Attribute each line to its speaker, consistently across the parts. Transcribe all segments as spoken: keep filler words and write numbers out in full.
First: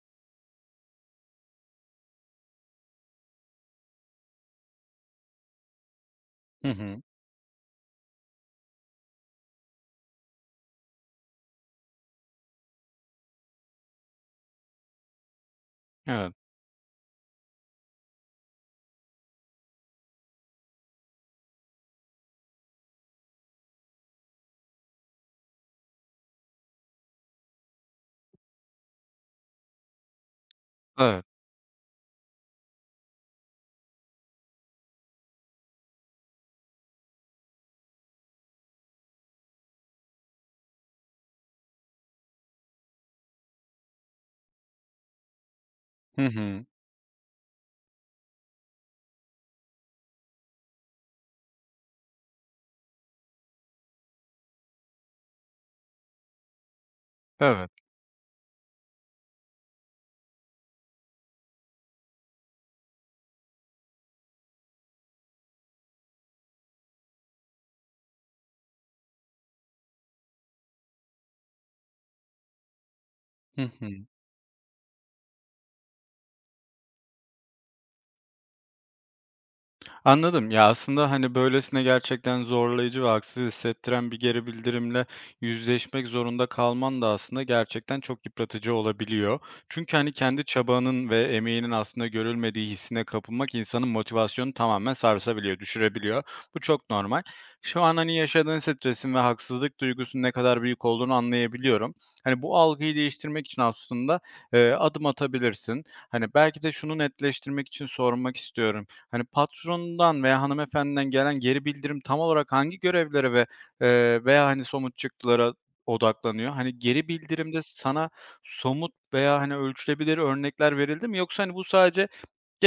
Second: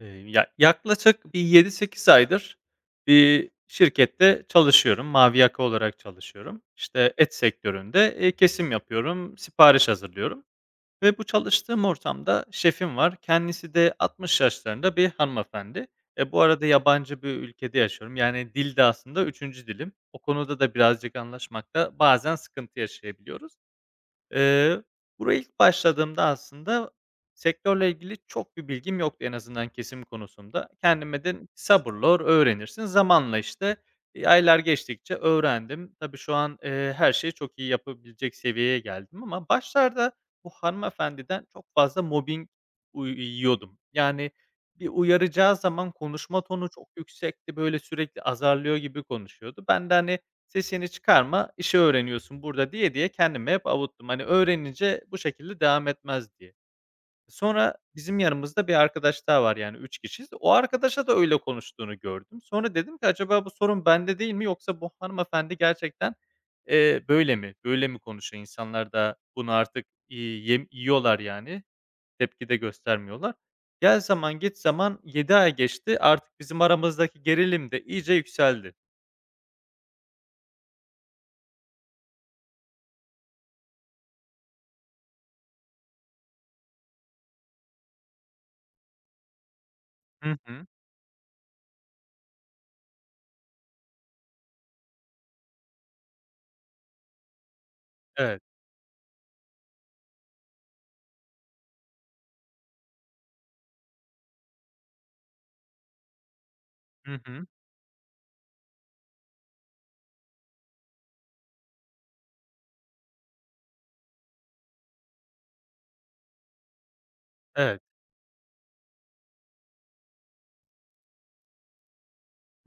Speaker 1: Eee, ya, yaklaşık bir yedi sekiz aydır bir şirkette çalışıyorum. Mavi yaka olarak çalışıyorum.
Speaker 2: Hı hı.
Speaker 1: İşte et sektöründe, eee, kesim yapıyorum, sipariş hazırlıyorum ve bu çalıştığım ortamda şefim var. Kendisi de altmış yaşlarında bir hanımefendi. E,
Speaker 2: Evet,
Speaker 1: bu arada yabancı bir ülkede yaşıyorum. Yani dil de aslında üçüncü dilim. O konuda da birazcık anlaşmakta bazen sıkıntı yaşayabiliyoruz. Eee, Buraya ilk başladığımda aslında sektörle ilgili çok bir bilgim yoktu en azından kesim konusunda.
Speaker 2: evet.
Speaker 1: Kendime dedim ki sabırla or öğrenirsin. Zamanla, işte, eee, aylar geçtikçe öğrendim. Tabii şu an, eee, her şeyi çok iyi yapabilecek seviyeye geldim ama başlarda bu hanımefendiden çok fazla mobbing uy yiyordum. Yani, bir uyaracağı zaman
Speaker 2: Hı
Speaker 1: konuşma
Speaker 2: hı.
Speaker 1: tonu çok yüksekti, böyle, sürekli azarlıyor gibi konuşuyordu. Ben de, hani, Sesini çıkarma, işi öğreniyorsun burada diye diye kendime hep avuttum. Hani öğrenince bu şekilde devam etmez diye.
Speaker 2: Evet.
Speaker 1: Sonra bizim yanımızda bir arkadaş daha var yani üç kişiyiz. O arkadaşa da öyle konuştuğunu gördüm. Sonra dedim ki acaba bu sorun bende değil mi yoksa bu hanımefendi gerçekten, eee, böyle mi? Böyle mi konuşuyor? İnsanlar da bunu artık, iii, yem yiyorlar yani, tepki de göstermiyorlar.
Speaker 2: Hı hı.
Speaker 1: Gel zaman git zaman yedi ay geçti. Artık bizim aramızdaki gerilim de iyice yükseldi.
Speaker 2: Anladım. Ya, aslında, hani, böylesine gerçekten zorlayıcı ve haksız hissettiren bir geri bildirimle yüzleşmek zorunda kalman da aslında gerçekten çok yıpratıcı olabiliyor. Çünkü, hani,
Speaker 1: Hı
Speaker 2: kendi
Speaker 1: hı.
Speaker 2: çabanın ve emeğinin aslında görülmediği hissine kapılmak insanın motivasyonu tamamen sarsabiliyor, düşürebiliyor. Bu çok normal. Şu an, hani,
Speaker 1: Evet.
Speaker 2: yaşadığın stresin ve haksızlık duygusunun ne kadar büyük olduğunu anlayabiliyorum. Hani, bu algıyı değiştirmek için aslında, eee, adım atabilirsin. Hani, belki de şunu
Speaker 1: Hı hı.
Speaker 2: netleştirmek için sormak istiyorum. Hani, patronundan veya hanımefendiden gelen geri bildirim tam olarak hangi görevlere ve, eee, veya, hani, somut çıktılara odaklanıyor? Hani, geri bildirimde
Speaker 1: Evet.
Speaker 2: sana somut veya, hani, ölçülebilir örnekler verildi mi yoksa, hani, bu sadece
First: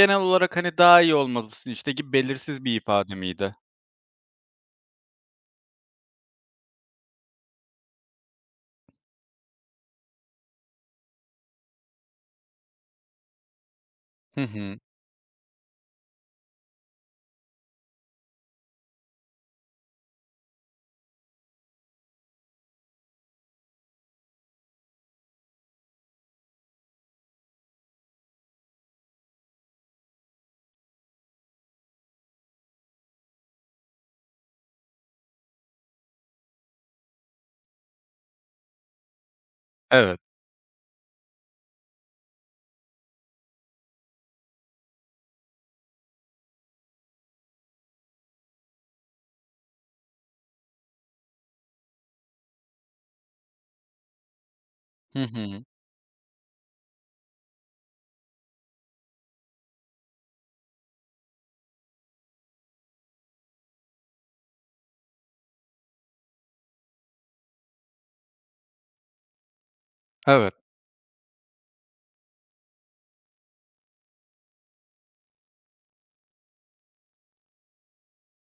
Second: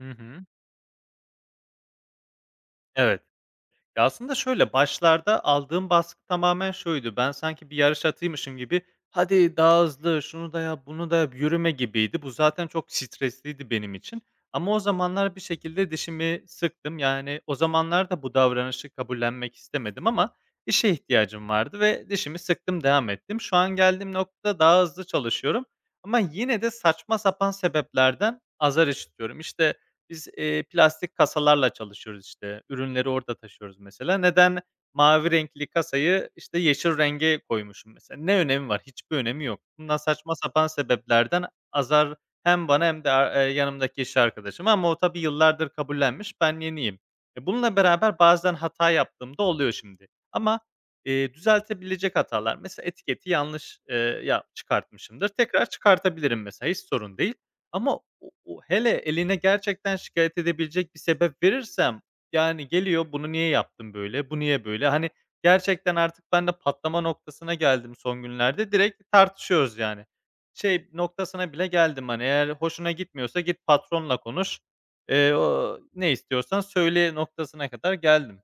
Speaker 1: Hı hı.
Speaker 2: olarak, hani, "Daha iyi olmalısın, işte." gibi belirsiz bir ifade
Speaker 1: Evet.
Speaker 2: miydi?
Speaker 1: Ya, aslında şöyle, başlarda aldığım baskı tamamen şuydu: Ben sanki bir yarış atıymışım gibi, "Hadi daha hızlı, şunu da yap, bunu da yap, yürüme." gibiydi. Bu zaten çok stresliydi benim için
Speaker 2: Hı
Speaker 1: ama
Speaker 2: hı.
Speaker 1: o zamanlar bir şekilde dişimi sıktım. Yani o zamanlar da bu davranışı kabullenmek istemedim ama işe ihtiyacım vardı ve dişimi sıktım, devam ettim. Şu an geldiğim noktada daha hızlı çalışıyorum ama yine de saçma sapan sebeplerden azar işitiyorum. İşte, Biz, eee, plastik kasalarla çalışıyoruz, işte, ürünleri orada taşıyoruz mesela. Neden mavi renkli kasayı, işte, yeşil renge koymuşum mesela? Ne önemi var? Hiçbir önemi yok. Bundan
Speaker 2: Evet.
Speaker 1: saçma sapan sebeplerden azar hem bana hem de ar eee, yanımdaki iş arkadaşıma ama o tabii yıllardır kabullenmiş, ben yeniyim. E, bununla beraber bazen hata yaptığım da oluyor şimdi ama, eee, düzeltebilecek hatalar. Mesela etiketi yanlış, eee, ya
Speaker 2: Hı
Speaker 1: çıkartmışımdır.
Speaker 2: hı.
Speaker 1: Tekrar çıkartabilirim mesela, hiç sorun değil. Ama o o hele eline gerçekten şikayet edebilecek bir sebep verirsem, yani, geliyor, "Bunu niye yaptın böyle, bu niye böyle?" Hani, gerçekten artık ben de patlama noktasına geldim son günlerde. Direkt tartışıyoruz, yani.
Speaker 2: Evet.
Speaker 1: Şey noktasına bile geldim, hani, eğer hoşuna gitmiyorsa git patronla konuş, eee, o ne istiyorsan söyle noktasına kadar geldim.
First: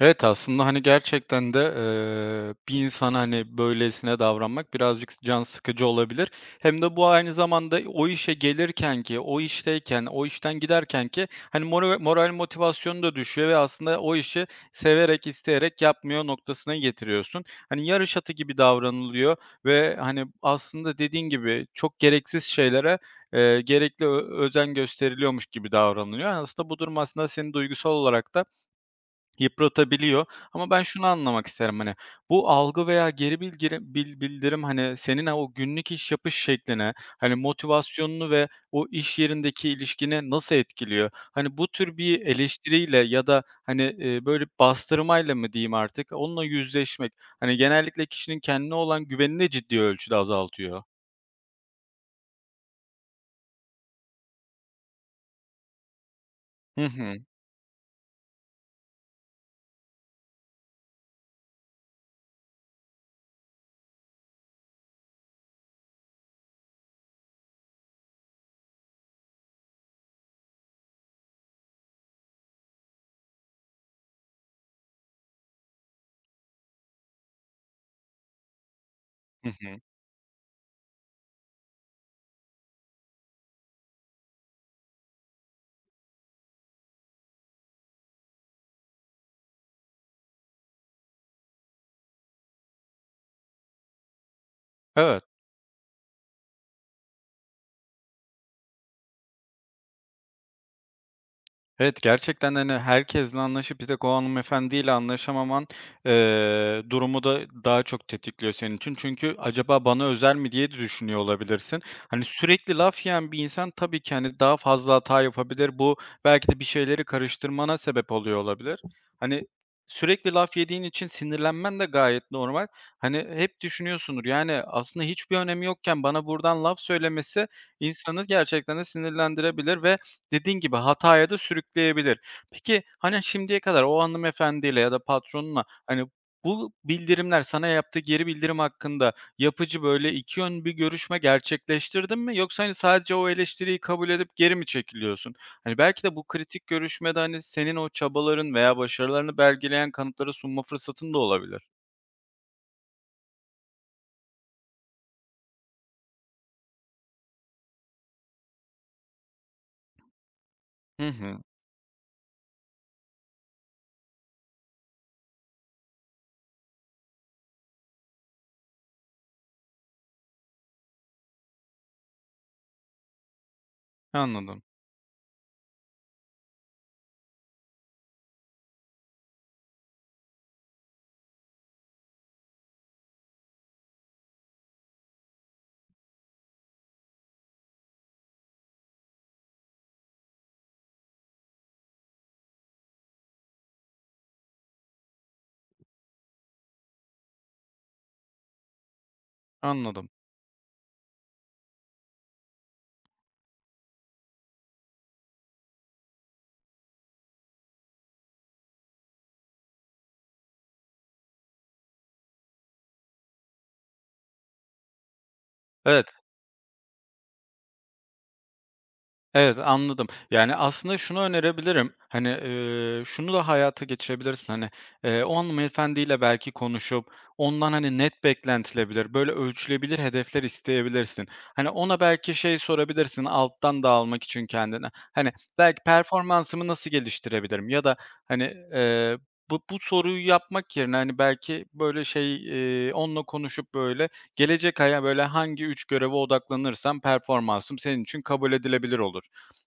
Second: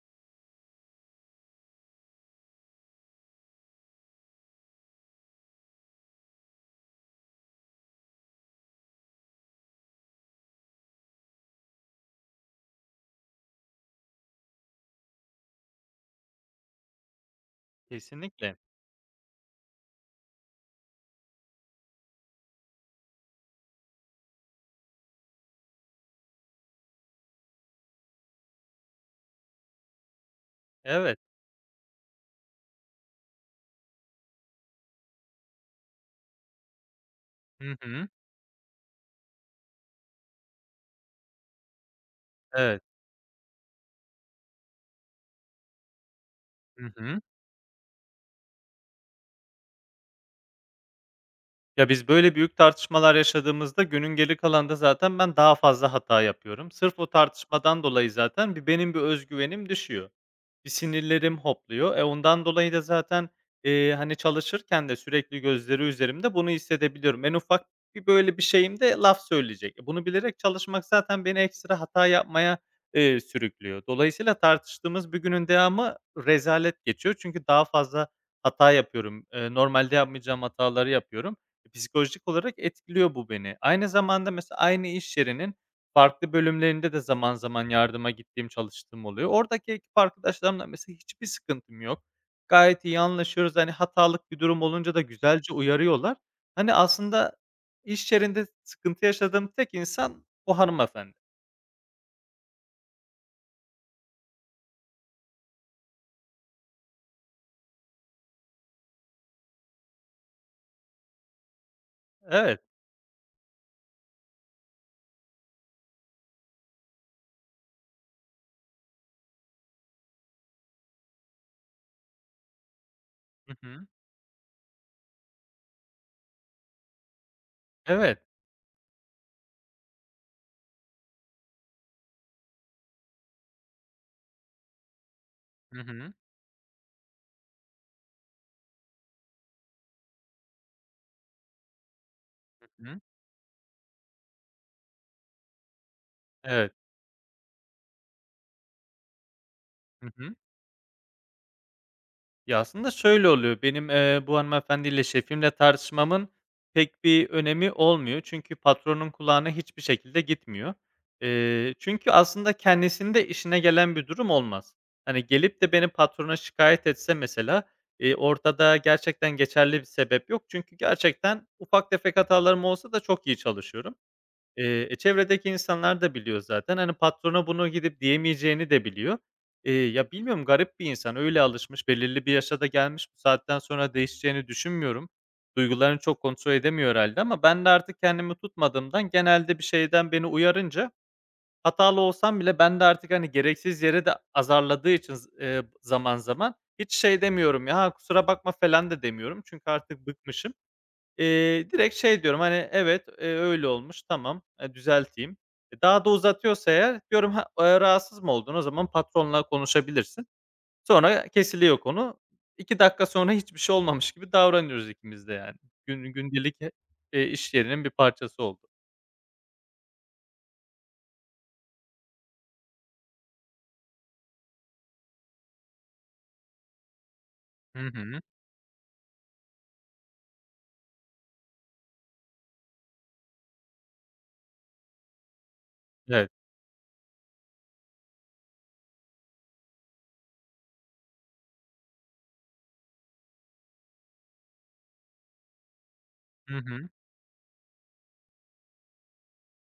Speaker 2: Evet, aslında, hani, gerçekten de, eee, bir insana, hani, böylesine davranmak birazcık can sıkıcı olabilir. Hem de bu aynı zamanda o işe gelirken ki, o işteyken, o işten giderken ki, hani, mora moral motivasyonu da düşüyor ve aslında o işi severek, isteyerek yapmıyor noktasına getiriyorsun. Hani, yarış atı
Speaker 1: Kesinlikle.
Speaker 2: gibi davranılıyor ve, hani, aslında dediğin gibi çok gereksiz şeylere, eee, gerekli ö özen gösteriliyormuş gibi davranılıyor. Aslında bu durum aslında seni duygusal olarak da yıpratabiliyor ama ben şunu
Speaker 1: Evet.
Speaker 2: anlamak isterim, hani, bu algı veya geri bildirim bil bildirim, hani, senin o günlük iş yapış şekline, hani,
Speaker 1: Hı hı.
Speaker 2: motivasyonunu ve o iş yerindeki ilişkini nasıl etkiliyor? Hani, bu tür bir
Speaker 1: Evet.
Speaker 2: eleştiriyle ya da, hani, eee, böyle, bastırmayla mı diyeyim artık, onunla
Speaker 1: Hı
Speaker 2: yüzleşmek,
Speaker 1: hı.
Speaker 2: hani, genellikle kişinin kendine olan güvenini ciddi ölçüde azaltıyor.
Speaker 1: Ya, biz böyle büyük tartışmalar yaşadığımızda günün geri kalanında zaten ben daha fazla hata yapıyorum.
Speaker 2: Hı
Speaker 1: Sırf o
Speaker 2: hı.
Speaker 1: tartışmadan dolayı zaten bir benim bir özgüvenim düşüyor. Bir sinirlerim hopluyor. E, ondan dolayı da zaten, eee, hani, çalışırken de sürekli gözleri üzerimde, bunu hissedebiliyorum. En ufak bir, böyle, bir şeyimde laf söyleyecek. E, bunu bilerek çalışmak zaten beni ekstra hata yapmaya, eee, sürüklüyor. Dolayısıyla tartıştığımız bir günün devamı rezalet geçiyor. Çünkü daha fazla hata yapıyorum.
Speaker 2: Hı
Speaker 1: Eee,
Speaker 2: hı.
Speaker 1: normalde yapmayacağım hataları yapıyorum. E, psikolojik olarak etkiliyor bu beni. Aynı zamanda mesela aynı iş yerinin Farklı bölümlerinde de zaman zaman yardıma gittiğim, çalıştığım oluyor. Oradaki ekip arkadaşlarımla mesela hiçbir sıkıntım yok. Gayet iyi anlaşıyoruz. Hani hatalık bir durum olunca da
Speaker 2: Evet.
Speaker 1: güzelce uyarıyorlar. Hani aslında iş yerinde sıkıntı yaşadığım tek insan o hanımefendi.
Speaker 2: Evet, gerçekten, hani, herkesle anlaşıp bir tek o hanımefendiyle anlaşamaman, eee, durumu da daha çok tetikliyor senin için. Çünkü acaba bana özel mi diye de düşünüyor olabilirsin. Hani,
Speaker 1: Evet.
Speaker 2: sürekli laf yiyen bir insan tabii ki, hani, daha fazla hata yapabilir. Bu belki de bir şeyleri karıştırmana sebep oluyor olabilir. Hani, sürekli laf yediğin için sinirlenmen de gayet normal. Hani,
Speaker 1: Hı
Speaker 2: hep
Speaker 1: hı.
Speaker 2: düşünüyorsundur, yani, aslında hiçbir önemi yokken bana buradan laf söylemesi
Speaker 1: Evet.
Speaker 2: insanı gerçekten de sinirlendirebilir ve dediğin gibi hataya da sürükleyebilir. Peki, hani, şimdiye kadar o hanımefendiyle ya da patronunla,
Speaker 1: Hı
Speaker 2: hani,
Speaker 1: hı.
Speaker 2: bu bildirimler sana yaptığı geri bildirim hakkında yapıcı, böyle, iki yön bir görüşme gerçekleştirdin mi? Yoksa, hani,
Speaker 1: Hı.
Speaker 2: sadece o eleştiriyi kabul edip geri mi çekiliyorsun? Hani, belki de bu kritik
Speaker 1: Evet.
Speaker 2: görüşmede, hani, senin o çabaların veya başarılarını belgeleyen
Speaker 1: Hı
Speaker 2: kanıtları
Speaker 1: hı.
Speaker 2: sunma fırsatın da olabilir.
Speaker 1: Ya, aslında şöyle oluyor, benim, eee, bu hanımefendiyle, şefimle tartışmamın pek bir önemi olmuyor. Çünkü patronun kulağına hiçbir şekilde gitmiyor.
Speaker 2: Hı hı.
Speaker 1: Eee, çünkü aslında kendisinde işine gelen bir durum olmaz. Hani, gelip de beni patrona şikayet etse mesela, eee, ortada gerçekten geçerli bir sebep yok. Çünkü gerçekten ufak tefek hatalarım olsa da çok iyi çalışıyorum.
Speaker 2: Anladım,
Speaker 1: Eee, e, çevredeki insanlar da biliyor zaten. Hani, patrona bunu gidip diyemeyeceğini de biliyor. Eee, ya, bilmiyorum garip bir insan. Öyle alışmış, belirli bir yaşa da gelmiş. Bu saatten sonra değişeceğini düşünmüyorum. Duygularını çok kontrol edemiyor herhalde. ama ben de artık kendimi tutmadığımdan genelde bir şeyden beni uyarınca hatalı olsam bile ben de artık, hani, gereksiz yere de azarladığı için z eee, zaman zaman hiç şey demiyorum ya, "Ha, kusura bakma." falan da demiyorum. Çünkü artık
Speaker 2: anladım.
Speaker 1: bıkmışım. Eee, direkt şey diyorum, hani, "Evet, eee, öyle olmuş. Tamam, eee, düzelteyim." E, daha da uzatıyorsa eğer diyorum, "Ha, eee, rahatsız mı oldun? O zaman patronla konuşabilirsin." Sonra kesiliyor konu. iki dakika sonra hiçbir şey olmamış gibi davranıyoruz ikimiz de yani. Gün
Speaker 2: Evet,
Speaker 1: gündelik, eee, iş yerinin bir parçası oldu.
Speaker 2: evet, anladım. Yani, aslında şunu önerebilirim, hani, eee, şunu da hayata geçirebilirsin, hani, eee, o hanımefendiyle belki konuşup ondan,
Speaker 1: Hı
Speaker 2: hani,
Speaker 1: hı.
Speaker 2: net beklentilebilir, böyle ölçülebilir hedefler isteyebilirsin. Hani, ona belki şey sorabilirsin alttan da almak için kendine. Hani, belki
Speaker 1: Evet.
Speaker 2: performansımı nasıl geliştirebilirim ya da, hani, eee, bu bu soruyu yapmak yerine, hani, belki böyle şey, eee, onunla konuşup böyle gelecek aya böyle hangi üç göreve
Speaker 1: Hı hı.
Speaker 2: odaklanırsam performansım senin için kabul edilebilir olur.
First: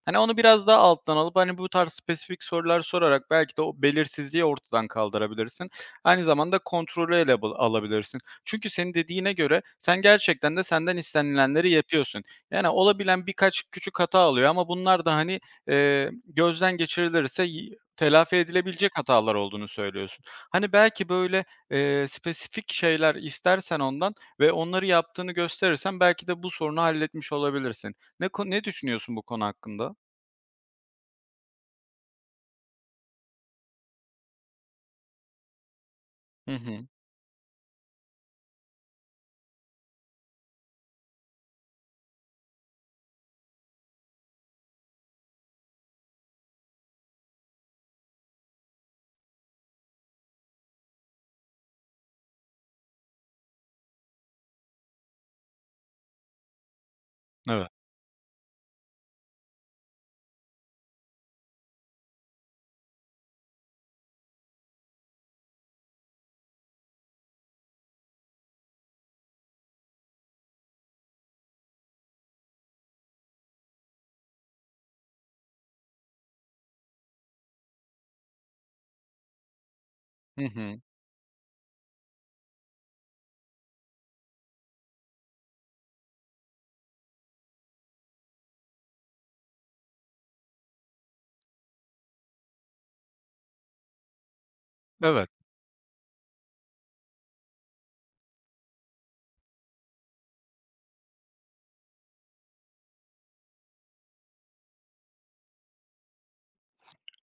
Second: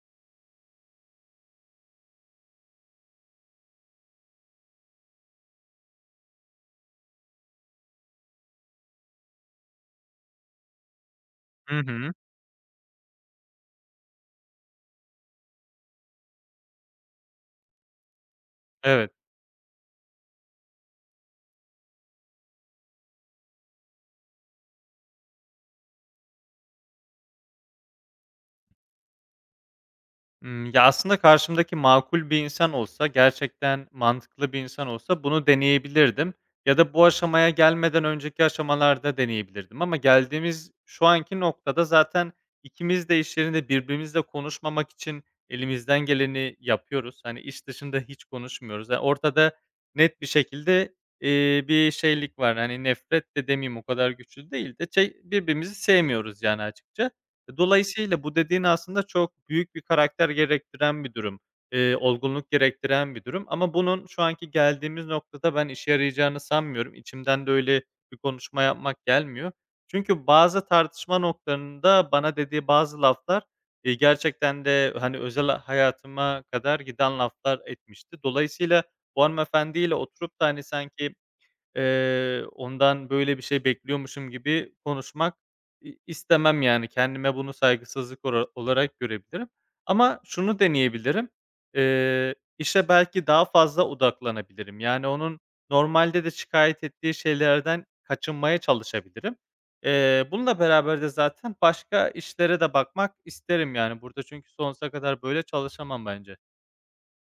Speaker 2: Hani onu biraz daha alttan alıp hani bu tarz spesifik sorular sorarak belki de o belirsizliği ortadan kaldırabilirsin. Aynı zamanda kontrolü ele bul- alabilirsin. Çünkü senin dediğine göre sen gerçekten de senden istenilenleri
Speaker 1: Hı hı.
Speaker 2: yapıyorsun. Yani olabilen birkaç küçük hata alıyor ama bunlar da hani e, gözden geçirilirse y- telafi edilebilecek
Speaker 1: Evet.
Speaker 2: hatalar olduğunu söylüyorsun. Hani belki böyle e, spesifik şeyler istersen ondan ve onları yaptığını gösterirsen belki de bu sorunu halletmiş olabilirsin. Ne ko ne düşünüyorsun bu konu hakkında?
Speaker 1: Imm, ya, aslında karşımdaki makul bir insan olsa, gerçekten mantıklı bir insan olsa bunu deneyebilirdim
Speaker 2: Hı
Speaker 1: ya
Speaker 2: hı.
Speaker 1: da bu aşamaya gelmeden önceki aşamalarda deneyebilirdim ama geldiğimiz şu anki noktada zaten ikimiz de iş yerinde birbirimizle konuşmamak için elimizden geleni yapıyoruz. Hani, iş dışında hiç konuşmuyoruz. Ya, ortada net bir şekilde, eee, bir şeylik var. Hani, nefret de demeyeyim, o kadar güçlü değil de şey birbirimizi sevmiyoruz yani açıkça. E,
Speaker 2: Evet.
Speaker 1: Dolayısıyla bu dediğin aslında çok büyük bir karakter gerektiren bir durum, eee, olgunluk gerektiren bir durum ama bunun şu anki geldiğimiz noktada ben işe yarayacağını sanmıyorum. İçimden de öyle bir konuşma yapmak gelmiyor. Çünkü bazı tartışma noktalarında bana dediği bazı laflar, eee, gerçekten de, hani, özel hayatıma kadar giden laflar etmişti. Dolayısıyla bu hanımefendiyle oturup
Speaker 2: Hı
Speaker 1: da, hani,
Speaker 2: hı.
Speaker 1: sanki Eee, ondan böyle bir şey bekliyormuşum gibi konuşmak i istemem yani. Kendime bunu saygısızlık ora olarak görebilirim ama şunu deneyebilirim. Eee, işe belki daha fazla odaklanabilirim. Yani
Speaker 2: Evet.
Speaker 1: onun normalde de şikayet ettiği şeylerden kaçınmaya çalışabilirim. Eee, bununla beraber de zaten başka işlere de bakmak isterim yani. Burada çünkü sonsuza kadar böyle çalışamam bence.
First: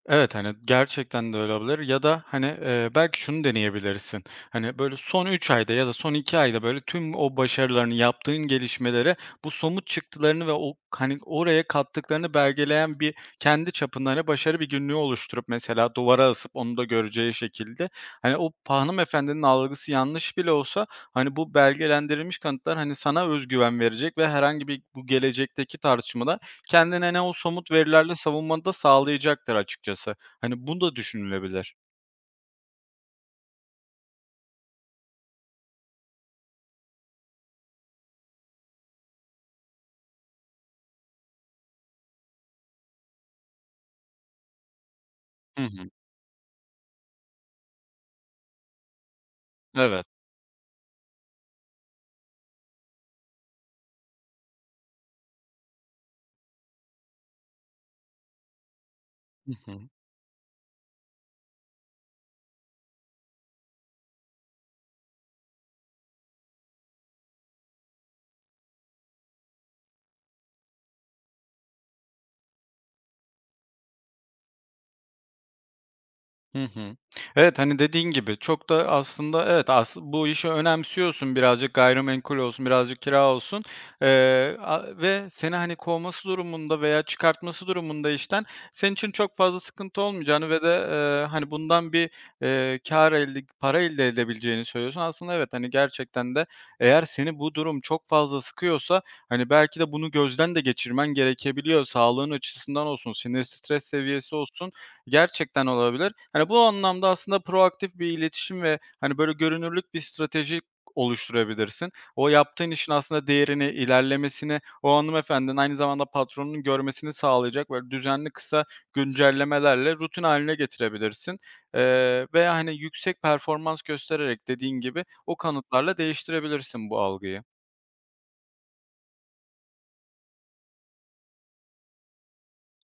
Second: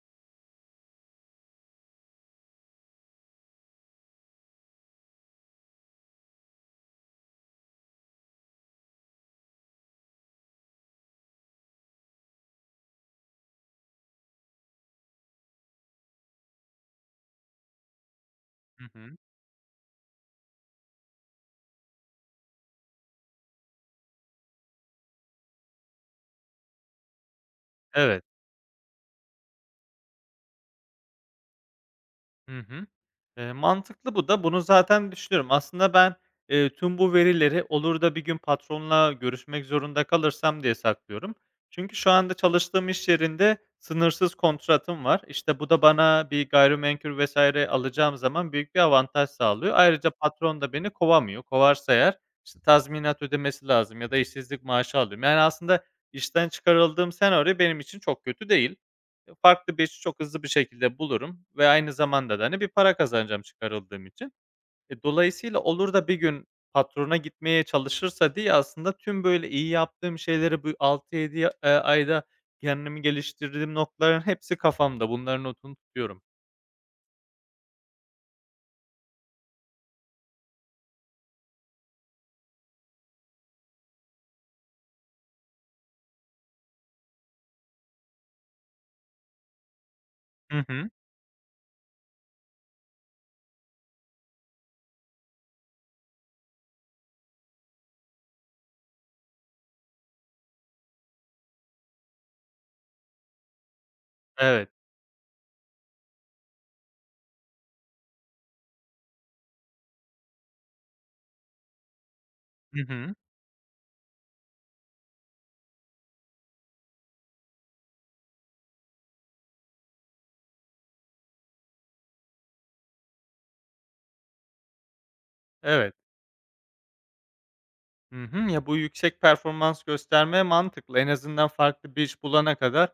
Speaker 2: Evet, hani, gerçekten de öyle olabilir ya da, hani, eee, belki şunu deneyebilirsin. Hani, böyle, son üç ayda ya da son iki ayda, böyle, tüm o başarılarını, yaptığın gelişmeleri, bu somut çıktılarını ve o, hani, oraya kattıklarını belgeleyen bir kendi çapında, hani, başarı bir günlüğü oluşturup mesela duvara asıp onu da göreceği şekilde, hani, o pa
Speaker 1: Hı hı.
Speaker 2: hanımefendinin algısı yanlış bile olsa, hani, bu belgelendirilmiş kanıtlar, hani, sana özgüven verecek ve herhangi bir bu gelecekteki tartışmada kendine ne o somut verilerle
Speaker 1: Evet.
Speaker 2: savunmanı da sağlayacaktır açıkçası. Hani bu da düşünülebilir.
Speaker 1: Hı hı. Eee, mantıklı bu da. Bunu zaten düşünüyorum. Aslında ben, eee, tüm bu verileri olur da bir gün patronla görüşmek zorunda kalırsam diye saklıyorum. Çünkü şu anda çalıştığım iş yerinde sınırsız kontratım var. İşte,
Speaker 2: Hı
Speaker 1: bu da
Speaker 2: hı.
Speaker 1: bana bir gayrimenkul vesaire alacağım zaman büyük bir avantaj sağlıyor.
Speaker 2: Evet.
Speaker 1: Ayrıca patron da beni kovamıyor. Kovarsa eğer, işte, tazminat ödemesi lazım ya da işsizlik maaşı alıyorum. Yani aslında işten çıkarıldığım senaryo benim için çok kötü değil.
Speaker 2: Hı
Speaker 1: Farklı
Speaker 2: hı.
Speaker 1: bir iş çok hızlı bir şekilde bulurum ve aynı zamanda da, hani, bir para kazanacağım çıkarıldığım için. E, dolayısıyla olur da bir gün patrona gitmeye çalışırsa diye aslında tüm böyle iyi yaptığım şeyleri bu altı yedi ya eee, ayda kendimi geliştirdiğim noktaların hepsi kafamda. Bunların notunu tutuyorum.
Speaker 2: Hı hı. Evet, hani, dediğin gibi çok da aslında evet, as bu işi önemsiyorsun birazcık gayrimenkul olsun, birazcık kira olsun, eee, a ve seni, hani, kovması durumunda veya çıkartması durumunda işten senin için çok fazla sıkıntı olmayacağını ve
Speaker 1: Hı
Speaker 2: de,
Speaker 1: hı.
Speaker 2: eee, hani, bundan bir, eee, kâr elde para elde edebileceğini söylüyorsun. Aslında evet, hani, gerçekten de eğer seni bu durum çok fazla sıkıyorsa, hani, belki de bunu gözden de geçirmen gerekebiliyor. Sağlığın açısından olsun, sinir stres seviyesi
Speaker 1: Evet.
Speaker 2: olsun gerçekten olabilir. Hani, bu anlamda aslında proaktif bir iletişim ve, hani, böyle görünürlük bir strateji oluşturabilirsin. O yaptığın
Speaker 1: Hı
Speaker 2: işin
Speaker 1: hı.
Speaker 2: aslında değerini, ilerlemesini o hanımefendinin aynı zamanda patronunun görmesini sağlayacak böyle düzenli kısa güncellemelerle rutin haline getirebilirsin, eee, ve, hani, yüksek performans göstererek dediğin gibi o
Speaker 1: Evet.
Speaker 2: kanıtlarla değiştirebilirsin bu algıyı.
Speaker 1: Hı hı. Ya, bu yüksek performans gösterme mantıklı. En azından farklı bir iş bulana kadar,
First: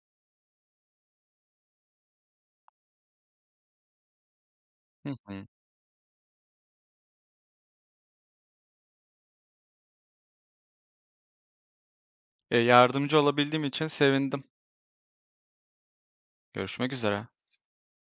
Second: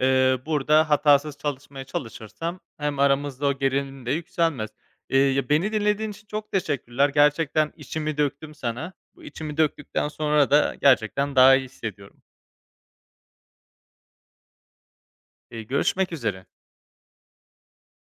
Speaker 1: eee, burada hatasız çalışmaya çalışırsam hem aramızda o gerilim de yükselmez.
Speaker 2: Hı
Speaker 1: Eee,
Speaker 2: hı.
Speaker 1: ya, beni dinlediğin için çok teşekkürler. Gerçekten içimi döktüm sana. Bu içimi döktükten sonra da gerçekten daha iyi hissediyorum.
Speaker 2: Eee, yardımcı olabildiğim için sevindim.
Speaker 1: Eee, görüşmek üzere.
Speaker 2: Görüşmek üzere.